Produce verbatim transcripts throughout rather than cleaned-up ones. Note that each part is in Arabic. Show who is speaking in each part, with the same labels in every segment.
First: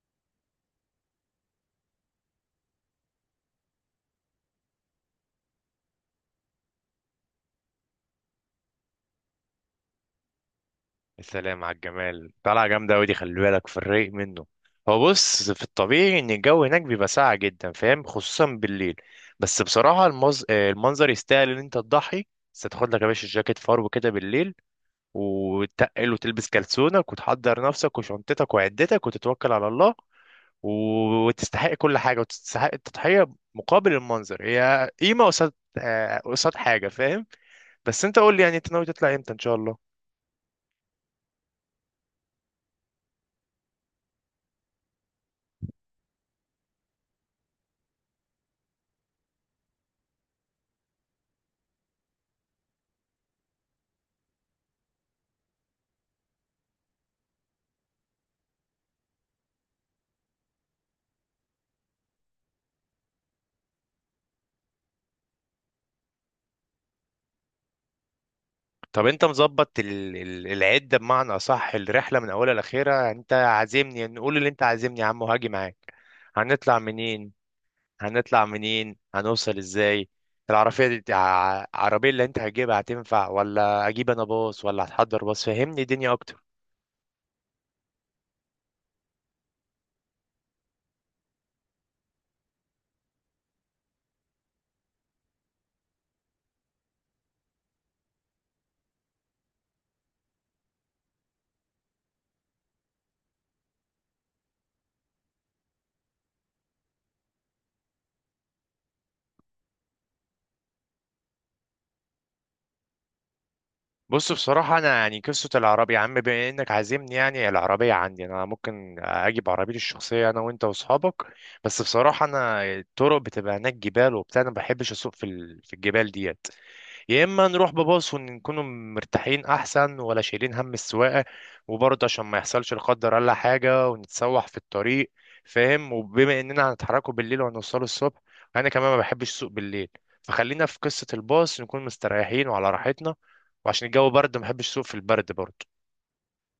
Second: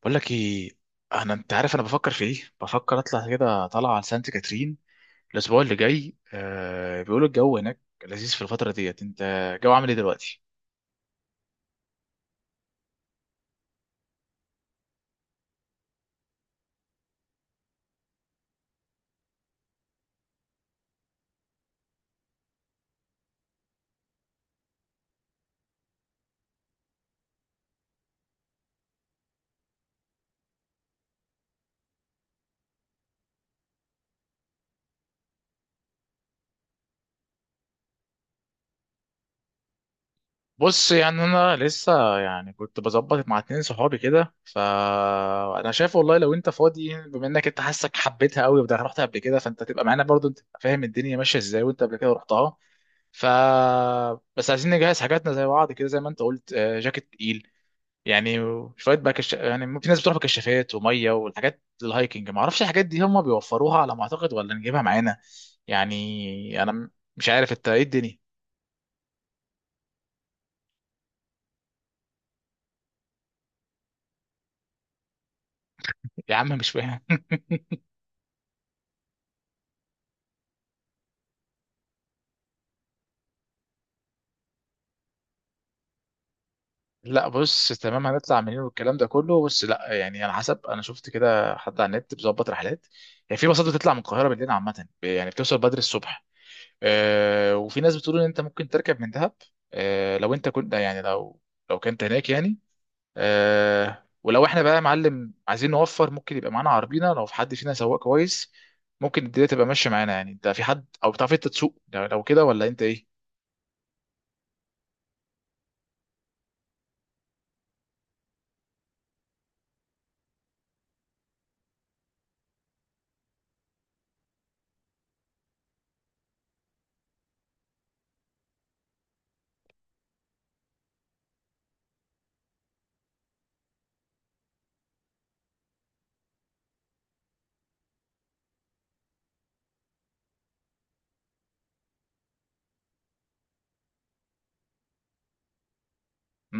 Speaker 1: بقول لك ايه، انا انت عارف، انا بفكر في ايه بفكر اطلع كده طالعه على سانت كاترين الاسبوع اللي جاي. آه، بيقولوا الجو هناك لذيذ في الفتره ديت. انت الجو عامل ايه دلوقتي؟
Speaker 2: السلام على الجمال. طلعة جامدة أوي دي، خلي بالك في الرايق منه. هو بص، في الطبيعي إن الجو هناك بيبقى ساقع جدا، فاهم، خصوصا بالليل. بس بصراحة المز... آه، المنظر يستاهل إن أنت تضحي. بس تاخد لك يا باشا جاكيت فرو كده بالليل، وتقل وتلبس كلسونك وتحضر نفسك وشنطتك وعدتك وتتوكل على الله. و- وتستحق كل حاجة وتستحق التضحية مقابل المنظر. هي قيمة قصاد آه، قصاد حاجة، فاهم. بس أنت قول لي، يعني أنت ناوي تطلع إمتى إن شاء الله؟
Speaker 1: بص، يعني انا لسه يعني كنت بظبط مع اتنين صحابي كده، فانا شايف والله لو انت فاضي، بما انك انت حاسك حبيتها قوي، وده رحت قبل كده، فانت تبقى معانا برضو، انت تبقى فاهم الدنيا ماشيه ازاي وانت قبل كده رحتها. ف بس عايزين نجهز حاجاتنا زي بعض كده، زي ما انت قلت، آه، جاكيت تقيل يعني. شويه بقى كش... يعني، ممكن ناس بتروح بكشافات وميه والحاجات الهايكنج، ما اعرفش الحاجات دي هم بيوفروها على ما اعتقد ولا نجيبها معانا. يعني انا م- مش عارف انت ايه الدنيا.
Speaker 2: طب انت مظبط ال- ال- العده، بمعنى اصح الرحله من اولها لاخرها؟ انت عازمني، نقول اللي انت عازمني يا عم وهاجي معاك.
Speaker 1: يا عم مش
Speaker 2: هنطلع
Speaker 1: فاهم
Speaker 2: منين؟ هنطلع منين، هنوصل ازاي؟ العربيه دي، ع- العربيه اللي انت هتجيبها هتنفع، ولا اجيب انا باص، ولا هتحضر باص؟ فهمني الدنيا اكتر.
Speaker 1: لا بص تمام، هنطلع منين والكلام ده كله، بس لا، يعني على حسب، انا شفت كده حد على النت بيظبط رحلات. يعني في باصات بتطلع من القاهره بالليل عامه، يعني بتوصل بدري الصبح. آه، وفي ناس بتقول ان انت ممكن تركب من دهب. آه، لو انت كنت يعني، لو لو كنت هناك يعني. آه، ولو احنا بقى يا معلم عايزين نوفر، ممكن يبقى معانا عربينا لو في حد فينا سواق كويس. ممكن الدنيا تبقى ماشيه معانا. يعني انت في حد، او بتعرف انت تسوق؟ لو لو كده، ولا انت ايه؟
Speaker 2: بص بصراحه، انا يعني قصه العربيه يا عم، بما انك عازمني، يعني العربيه عندي، انا ممكن اجيب عربيتي الشخصيه انا وانت واصحابك. بس بصراحه انا، الطرق بتبقى هناك جبال وبتاع، انا ما بحبش اسوق في ال- في الجبال دي. يا اما نروح بباص ونكون مرتاحين احسن، ولا شايلين هم السواقه؟ وبرضه عشان ما يحصلش لا قدر الله حاجه ونتسوح في الطريق، فاهم. وبما اننا هنتحركوا بالليل وهنوصلوا الصبح، انا كمان ما بحبش السوق بالليل. فخلينا في قصه الباص، نكون مستريحين وعلى راحتنا. وعشان الجو برد ما بحبش السوق في البرد برضه.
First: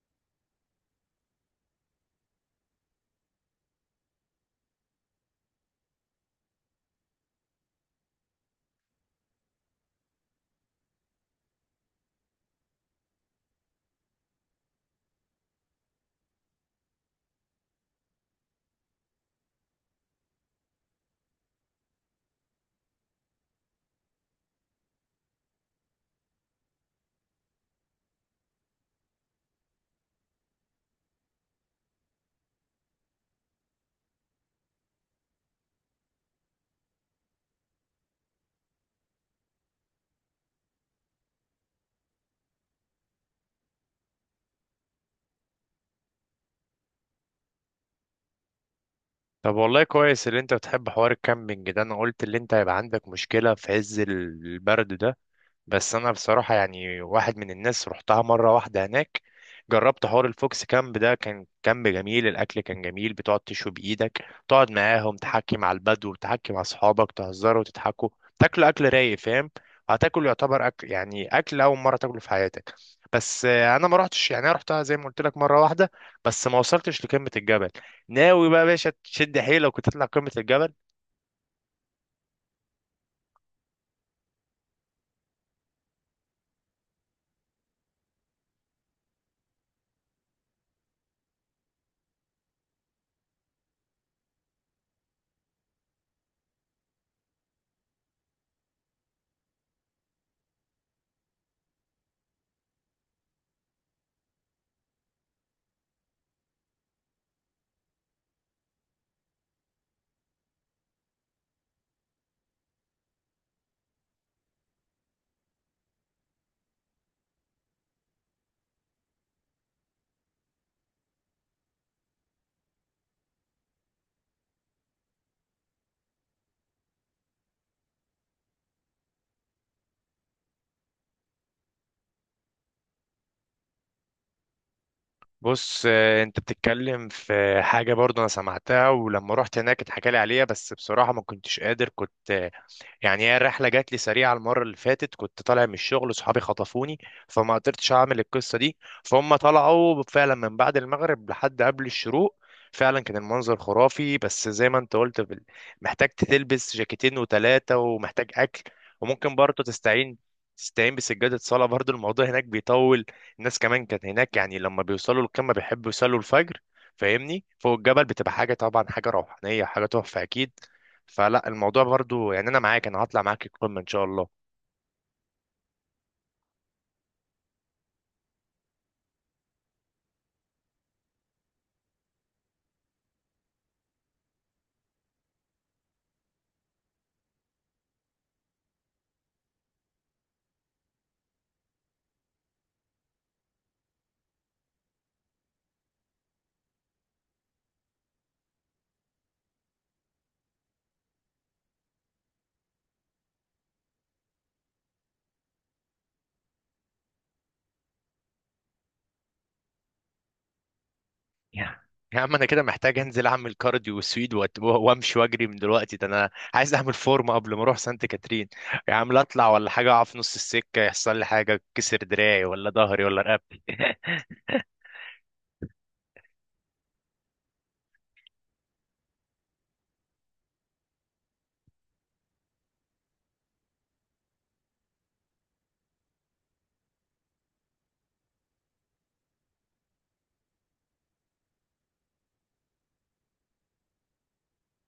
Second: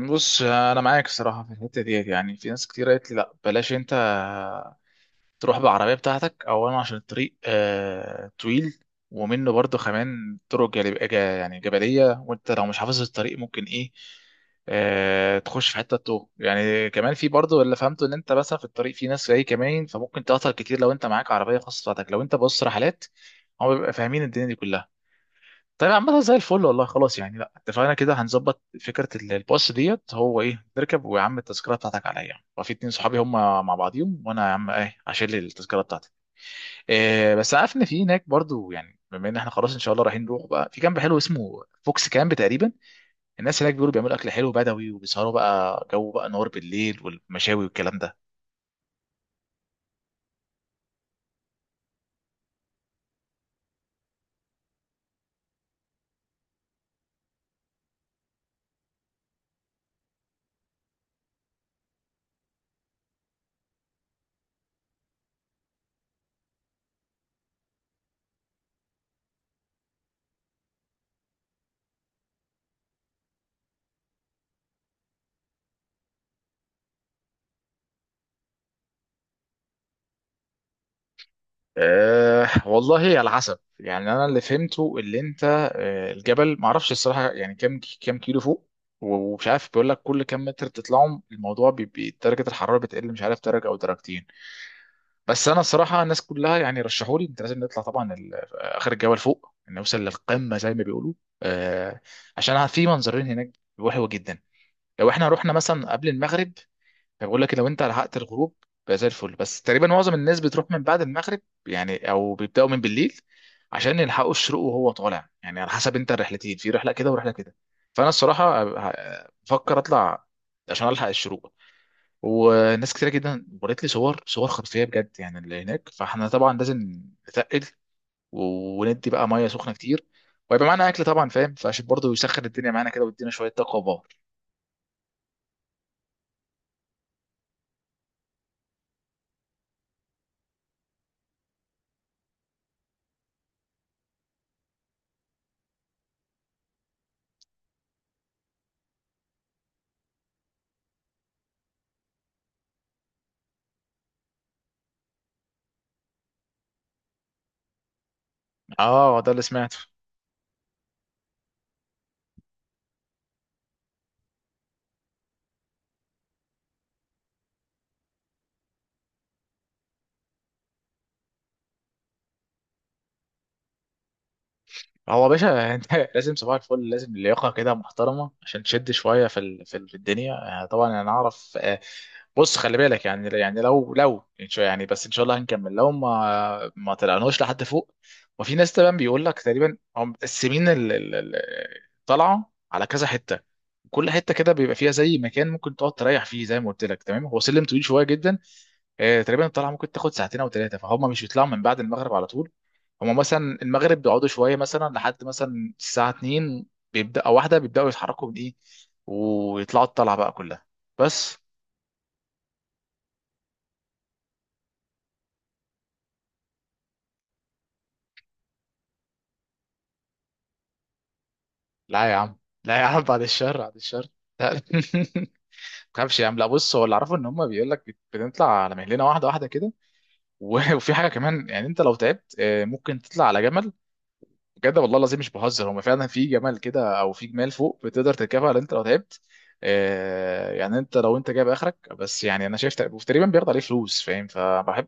Speaker 1: بص، انا معاك الصراحه في الحته ديت. يعني في ناس كتير قالت لي لا بلاش انت تروح بالعربية بتاعتك، أولا عشان الطريق، آه، طويل، ومنه برضو كمان طرق جالب... جا- يعني جبلية، وأنت لو مش حافظ الطريق ممكن إيه، آه، تخش في حتة توه. يعني كمان في برضو اللي فهمته إن أنت مثلا في الطريق في ناس جاي كمان، فممكن تعطل كتير لو أنت معاك عربية خاصة بتاعتك. لو أنت بص رحلات، هم بيبقى فاهمين الدنيا دي كلها. طيب، عامة زي الفل والله. خلاص يعني، لا اتفقنا كده، هنظبط فكرة ال- الباص ديت، هو ايه، نركب، ويا عم التذكرة بتاعتك عليا، وفي اتنين صحابي هم مع بعضيهم، وانا يا عم ايه هشيل التذكرة بتاعتي. إيه، بس عارف ان في هناك برضو، يعني بما ان احنا خلاص ان شاء الله رايحين، نروح بقى في كامب حلو اسمه فوكس كامب تقريبا. الناس هناك بيقولوا بيعملوا اكل حلو بدوي وبيسهروا بقى، جو بقى نار بالليل، والمشاوي والكلام ده.
Speaker 2: طب والله كويس اللي انت بتحب حوار الكامبينج ده، انا قلت اللي انت هيبقى عندك مشكله في عز البرد ده. بس انا بصراحه يعني واحد من الناس رحتها مره واحده هناك، جربت حوار الفوكس كامب ده. كان كامب جميل، الاكل كان جميل، بتقعد تشوي بايدك، تقعد معاهم تحكي مع البدو، تحكي مع اصحابك، تهزروا وتضحكوا، تاكلوا اكل رايق، فاهم. هتاكل يعتبر اكل، يعني اكل اول مره تاكله في حياتك. بس آه، انا ما رحتش، يعني انا رحتها زي ما قلت لك مره واحده، بس ما وصلتش لقمه الجبل. ناوي بقى يا باشا تشد حيلك وتطلع قمه الجبل؟
Speaker 1: أه والله، على حسب. يعني انا اللي فهمته اللي انت، أه، الجبل معرفش الصراحه يعني كام، كام كيلو فوق. ومش عارف، بيقول لك كل كام متر تطلعهم الموضوع بيبقى درجه الحراره بتقل، مش عارف درجه او درجتين. بس انا الصراحه الناس كلها يعني رشحوا لي انت لازم نطلع طبعا ال- اخر الجبل فوق نوصل للقمه زي ما بيقولوا. أه، عشان في منظرين هناك حلوه جدا. لو احنا رحنا مثلا قبل المغرب، بقول لك لو انت لحقت الغروب، بقى زي الفل. بس تقريبا معظم الناس بتروح من بعد المغرب، يعني او بيبداوا من بالليل عشان يلحقوا الشروق وهو طالع. يعني على حسب انت، الرحلتين، في رحله كده ورحله كده. فانا الصراحه ه- بفكر اطلع عشان الحق الشروق. وناس كتير جدا وريت لي صور، صور خرافيه بجد يعني اللي هناك. فاحنا طبعا لازم نتقل، و- وندي بقى ميه سخنه كتير، ويبقى معانا اكل طبعا فاهم، فعشان برضه يسخن الدنيا معانا كده ويدينا شويه طاقه وباور.
Speaker 2: بص آه، انت بتتكلم في حاجة برضو انا سمعتها، ولما رحت هناك اتحكى لي عليها، بس بصراحة ما كنتش قادر. كنت يعني، هي الرحله جات لي سريعه المره اللي فاتت، كنت طالع من الشغل وصحابي خطفوني، فما قدرتش اعمل القصه دي. فهم طلعوا فعلا من بعد المغرب لحد قبل الشروق، فعلا كان المنظر خرافي. بس زي ما انت قلت بال- محتاج تلبس جاكيتين وتلاتة، ومحتاج اكل.
Speaker 1: اه، ده
Speaker 2: وممكن
Speaker 1: اللي
Speaker 2: برضه
Speaker 1: سمعته.
Speaker 2: تستعين تستعين بسجادة صلاة برضه، الموضوع هناك بيطول. الناس كمان كانت هناك يعني لما بيوصلوا القمة بيحبوا يصلوا الفجر، فاهمني، فوق الجبل بتبقى حاجة طبعا، حاجة روحانية، حاجة تحفة أكيد. فلا الموضوع برضو، يعني انا معاك، انا هطلع معاك القمه ان شاء الله.
Speaker 1: هو يا باشا انت لازم صباح الفل، لازم لياقه كده محترمه عشان تشد شويه في ال- في ال- في الدنيا. آه، طبعا انا اعرف، آه، بص خلي بالك. يعني يعني لو لو إن شاء- يعني، بس ان شاء الله هنكمل لو ما ما طلعناش لحد فوق. وفي ناس طبعا بيقول لك، تقريبا هم مقسمين ال- ال- ال- الطلعه على كذا حته. كل حته كده بيبقى فيها زي مكان ممكن تقعد تريح فيه، زي ما قلت لك تمام، هو سلم طويل شويه جدا. آه، تقريبا الطلعه ممكن تاخد ساعتين او ثلاثه. فهم مش بيطلعوا من بعد المغرب على طول. هم مثلا المغرب بيقعدوا شويه، مثلا لحد مثلا الساعه اتنين بيبدا او واحده، بيبداوا يتحركوا من ايه ويطلعوا الطلعه بقى كلها، بس.
Speaker 2: يا يا عم انا كده محتاج انزل اعمل كارديو وسويد وأت- وامشي واجري من دلوقتي. ده انا عايز اعمل فورمه قبل ما اروح سانت كاترين. يا عم لا اطلع ولا حاجه، اقع في نص السكه يحصل لي حاجه، كسر
Speaker 1: لا يا عم،
Speaker 2: دراعي ولا
Speaker 1: لا يا عم،
Speaker 2: ظهري
Speaker 1: بعد
Speaker 2: ولا
Speaker 1: الشر،
Speaker 2: رقبتي.
Speaker 1: بعد الشر. لا ما تخافش يا عم. لا بص، هو اللي اعرفه ان هم بيقول لك بنطلع على مهلنا واحده واحده كده. و- وفي حاجه كمان، يعني انت لو تعبت، آه، ممكن تطلع على جبل. بجد والله العظيم مش بهزر، هما فعلا في جمال كده، او في جمال فوق بتقدر تركبها لو انت لو تعبت. آه، يعني انت لو انت جايب اخرك، بس يعني انا شايف تق- تقريبا بياخد عليه فلوس فاهم. فبحب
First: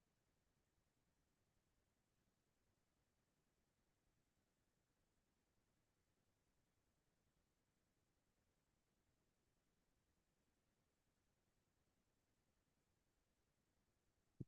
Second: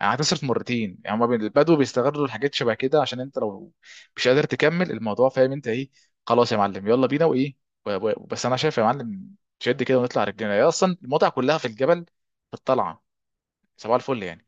Speaker 1: يعني، هتصرف مرتين يعني. هما بال- البدو بيستغلوا الحاجات شبه كده عشان انت لو مش قادر تكمل الموضوع، فاهم انت ايه؟ خلاص يا معلم يلا بينا وايه. و- و- بس انا شايف يا معلم، شد كده ونطلع رجلينا. هي اصلا المتعه كلها في الجبل، في الطلعه. صباح الفل يعني.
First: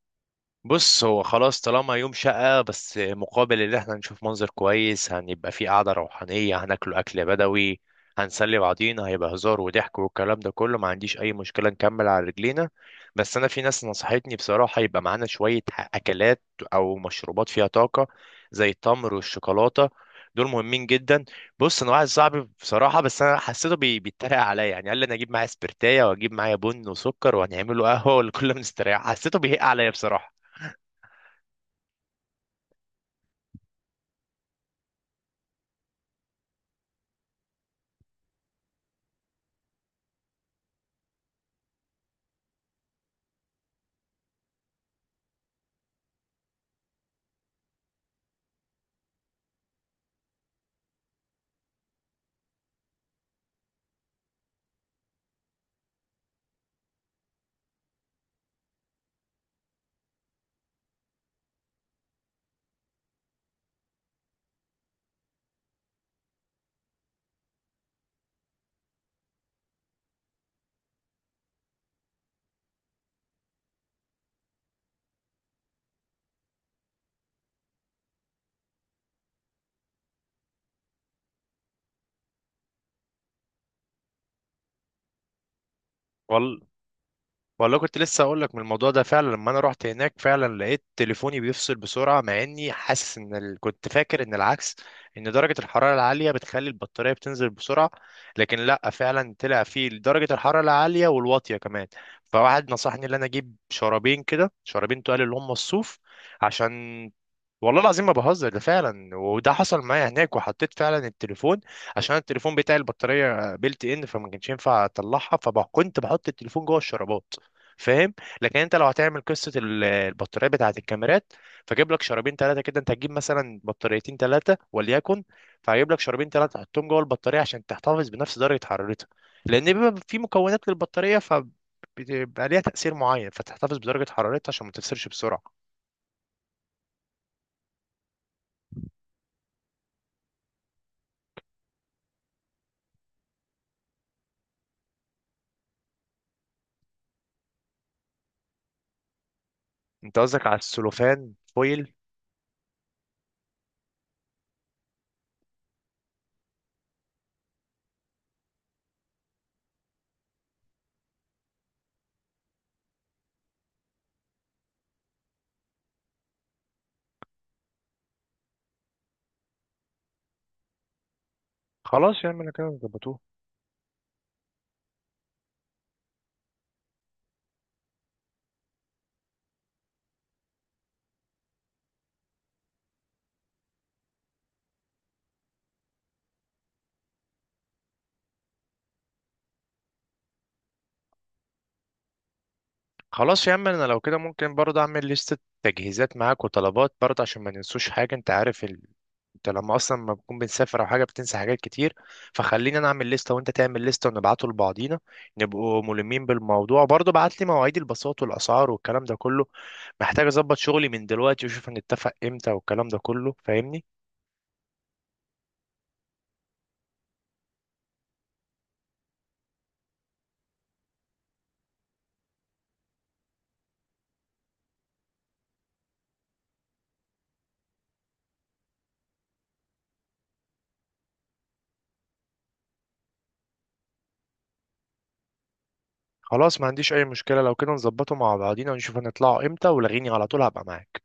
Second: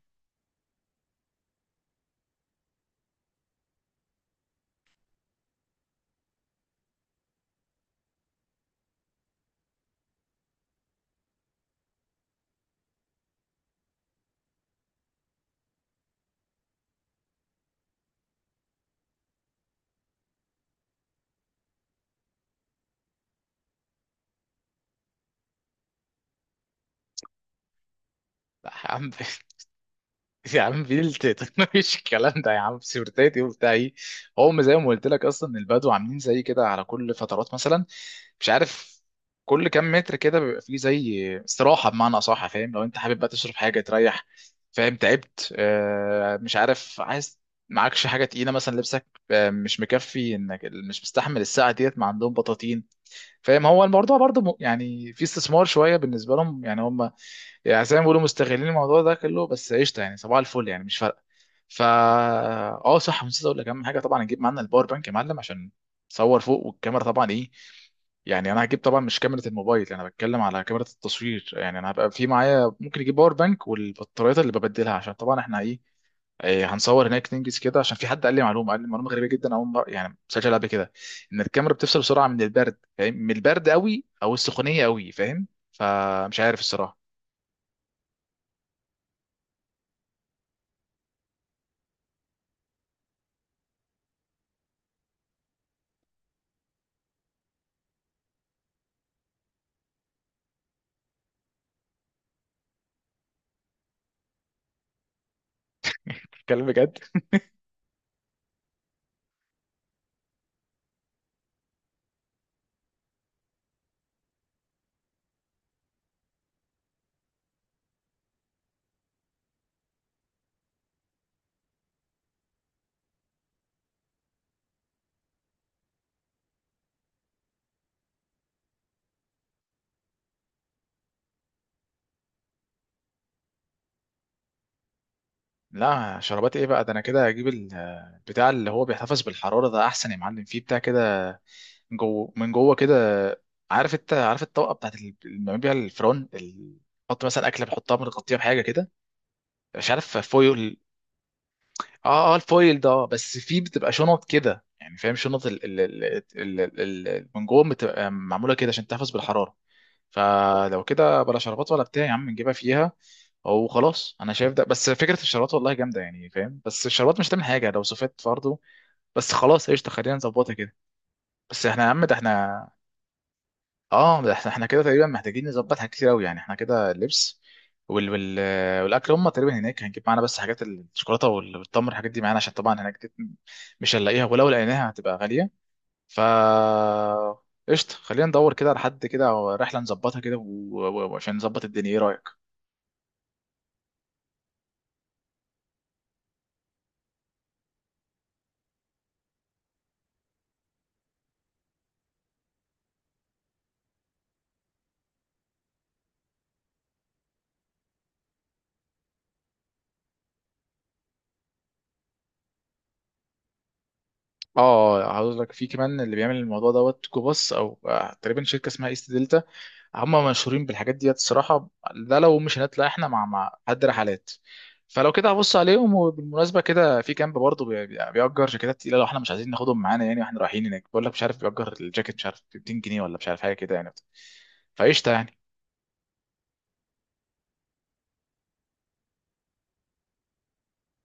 Speaker 2: بص هو خلاص، طالما يوم شقة، بس مقابل اللي احنا نشوف منظر كويس، هنبقى في قعدة روحانية، هناكله أكل بدوي، هنسلي بعضينا، هيبقى هزار وضحك والكلام ده كله، ما عنديش أي مشكلة نكمل على رجلينا. بس أنا في ناس نصحتني بصراحة يبقى معانا شوية أكلات أو مشروبات فيها طاقة، زي التمر والشوكولاتة، دول مهمين جدا. بص انا واحد صاحبي بصراحه، بس انا حسيته بي- بيتريق عليا، يعني قال لي انا اجيب معايا سبرتايه واجيب معايا بن وسكر وهنعمله قهوه والكل
Speaker 1: لا يا
Speaker 2: مستريح.
Speaker 1: عم
Speaker 2: حسيته بيهق عليا بصراحه.
Speaker 1: يا عم بنت مفيش الكلام ده يا عم، سيرتاتي وبتاع ايه. هم زي ما قلت لك اصلا البدو عاملين زي كده على كل فترات. مثلا مش عارف، كل كام متر كده بيبقى فيه زي استراحه بمعنى اصح، فاهم؟ لو انت حابب بقى تشرب حاجه، تريح، فاهم، تعبت، آه، مش عارف عايز، معكش حاجه تقيله، مثلا لبسك آه مش مكفي، انك مش مستحمل الساعه ديت. ما عندهم بطاطين فاهم. هو الموضوع برضه م- يعني في استثمار شويه بالنسبه لهم، يعني هم يعني زي ما بيقولوا مستغلين الموضوع ده كله، بس قشطه يعني، صباح الفل يعني، مش فارقه. فا اه، صح، نسيت اقول لك اهم حاجه، طبعا نجيب معانا الباور بانك يا معلم، عشان تصور فوق والكاميرا طبعا ايه. يعني انا هجيب طبعا مش كاميرا الموبايل، انا بتكلم على كاميرا التصوير. يعني انا هبقى في معايا، ممكن اجيب باور بانك والبطاريات اللي ببدلها عشان طبعا احنا ايه، إيه، هنصور هناك ننجز كده. عشان في حد قال لي معلومه، قال لي معلومه غريبه جدا، اول مره يعني مسجل قبل كده، ان الكاميرا بتفصل بسرعه من البرد، فاهم، من البرد قوي او السخونيه قوي فاهم. فمش عارف
Speaker 2: وال...
Speaker 1: الصراحه.
Speaker 2: والله كنت لسه اقول لك من الموضوع ده. فعلا لما انا رحت هناك فعلا لقيت تليفوني بيفصل بسرعه، مع اني حاسس ان ال... كنت فاكر ان العكس، ان درجه الحراره العاليه بتخلي البطاريه بتنزل بسرعه، لكن لا، فعلا طلع فيه درجه الحراره العاليه والواطيه كمان. فواحد نصحني ان انا اجيب شرابين كده، شرابين تقال اللي هم الصوف،
Speaker 1: الكلام بجد.
Speaker 2: عشان والله العظيم ما بهزر، ده فعلا وده حصل معايا هناك. وحطيت فعلا التليفون، عشان التليفون بتاعي البطاريه بيلت ان، فما كانش ينفع اطلعها، فكنت بحط التليفون جوه الشرابات، فاهم. لكن انت لو هتعمل قصه ال- البطاريه بتاعه الكاميرات، فجيب لك شرابين ثلاثه كده. انت هتجيب مثلا بطاريتين ثلاثه وليكن، فهجيب لك شرابين ثلاثه تحطهم جوه البطاريه عشان تحتفظ بنفس درجه حرارتها. لان بيبقى في مكونات للبطاريه، ف بيبقى ليها تأثير معين، فتحتفظ بدرجة حرارتها عشان ما تفسرش بسرعة.
Speaker 1: لا شربات ايه بقى، ده انا كده هجيب ال- بتاع، اللي هو بيحتفظ بالحراره، ده احسن يا معلم. فيه بتاع كده من جوه، من جوه كده. عارف، انت عارف الطبقه بتاعت ال- اللي بنعمل بيها الفرن ال- بحط مثلا اكله بحطها بنغطيها بحاجه كده، مش عارف،
Speaker 2: انت قصدك على
Speaker 1: فويل.
Speaker 2: السلوفان فويل؟
Speaker 1: اه اه الفويل ده، آه، بس فيه بتبقى شنط كده يعني فاهم، شنط ال... ال... ال... ال... ال... ال- من جوه بتبقى معموله كده عشان تحتفظ بالحراره. فلو كده بلا شربات ولا بتاع يا عم، نجيبها فيها وخلاص. انا شايف ده، بس فكره الشربات والله جامده يعني فاهم، بس الشربات مش هتعمل حاجه لو صفت برضه. بس خلاص، قشطه، خلينا نظبطها كده. بس احنا يا عم، ده
Speaker 2: خلاص يا عم انا
Speaker 1: احنا،
Speaker 2: كده ظبطوه.
Speaker 1: اه ده احنا، احنا كده تقريبا محتاجين نظبط حاجات كتير قوي. يعني احنا كده، اللبس، وال... وال... والاكل هم تقريبا هناك هنجيب معانا، بس حاجات الشوكولاته وال- والتمر، الحاجات دي معانا، عشان طبعا هناك دي مش هنلاقيها، ولو لقيناها هتبقى غاليه. فا قشطة، خلينا ندور كده على حد كده، أو رحلة نظبطها كده، و- و- وعشان نظبط الدنيا، إيه رأيك؟
Speaker 2: خلاص يا عم، انا لو كده ممكن برضه اعمل لستة تجهيزات معاك وطلبات، برضه عشان ما ننسوش حاجة. انت عارف ال... انت لما اصلا ما بنكون بنسافر او حاجة بتنسى حاجات كتير. فخليني انا اعمل لستة وانت تعمل لستة ونبعته لبعضينا، نبقوا ملمين بالموضوع. برضه بعت لي مواعيد الباصات والاسعار والكلام ده كله، محتاج اظبط شغلي من دلوقتي واشوف هنتفق امتى والكلام ده كله، فاهمني.
Speaker 1: اه، هقول لك في كمان اللي بيعمل الموضوع دوت جو باص، او آه، تقريبا شركه اسمها ايست دلتا، هم مشهورين بالحاجات ديت الصراحه. ده لو مش هنطلع احنا مع مع حد رحلات. فلو كده هبص عليهم. وبالمناسبه كده، في كامب برضه بي- بي- بيأجر جاكيتات تقيله، لو احنا مش عايزين ناخدهم معانا يعني واحنا رايحين هناك. بقول لك مش عارف، بيأجر الجاكيت مش عارف ب ميتين جنيه ولا مش عارف حاجه كده يعني، فقشطه يعني.
Speaker 2: خلاص ما عنديش اي مشكلة، لو كده نظبطه مع بعضينا ونشوف هنطلعوا امتى، ولغيني على طول هبقى معاك.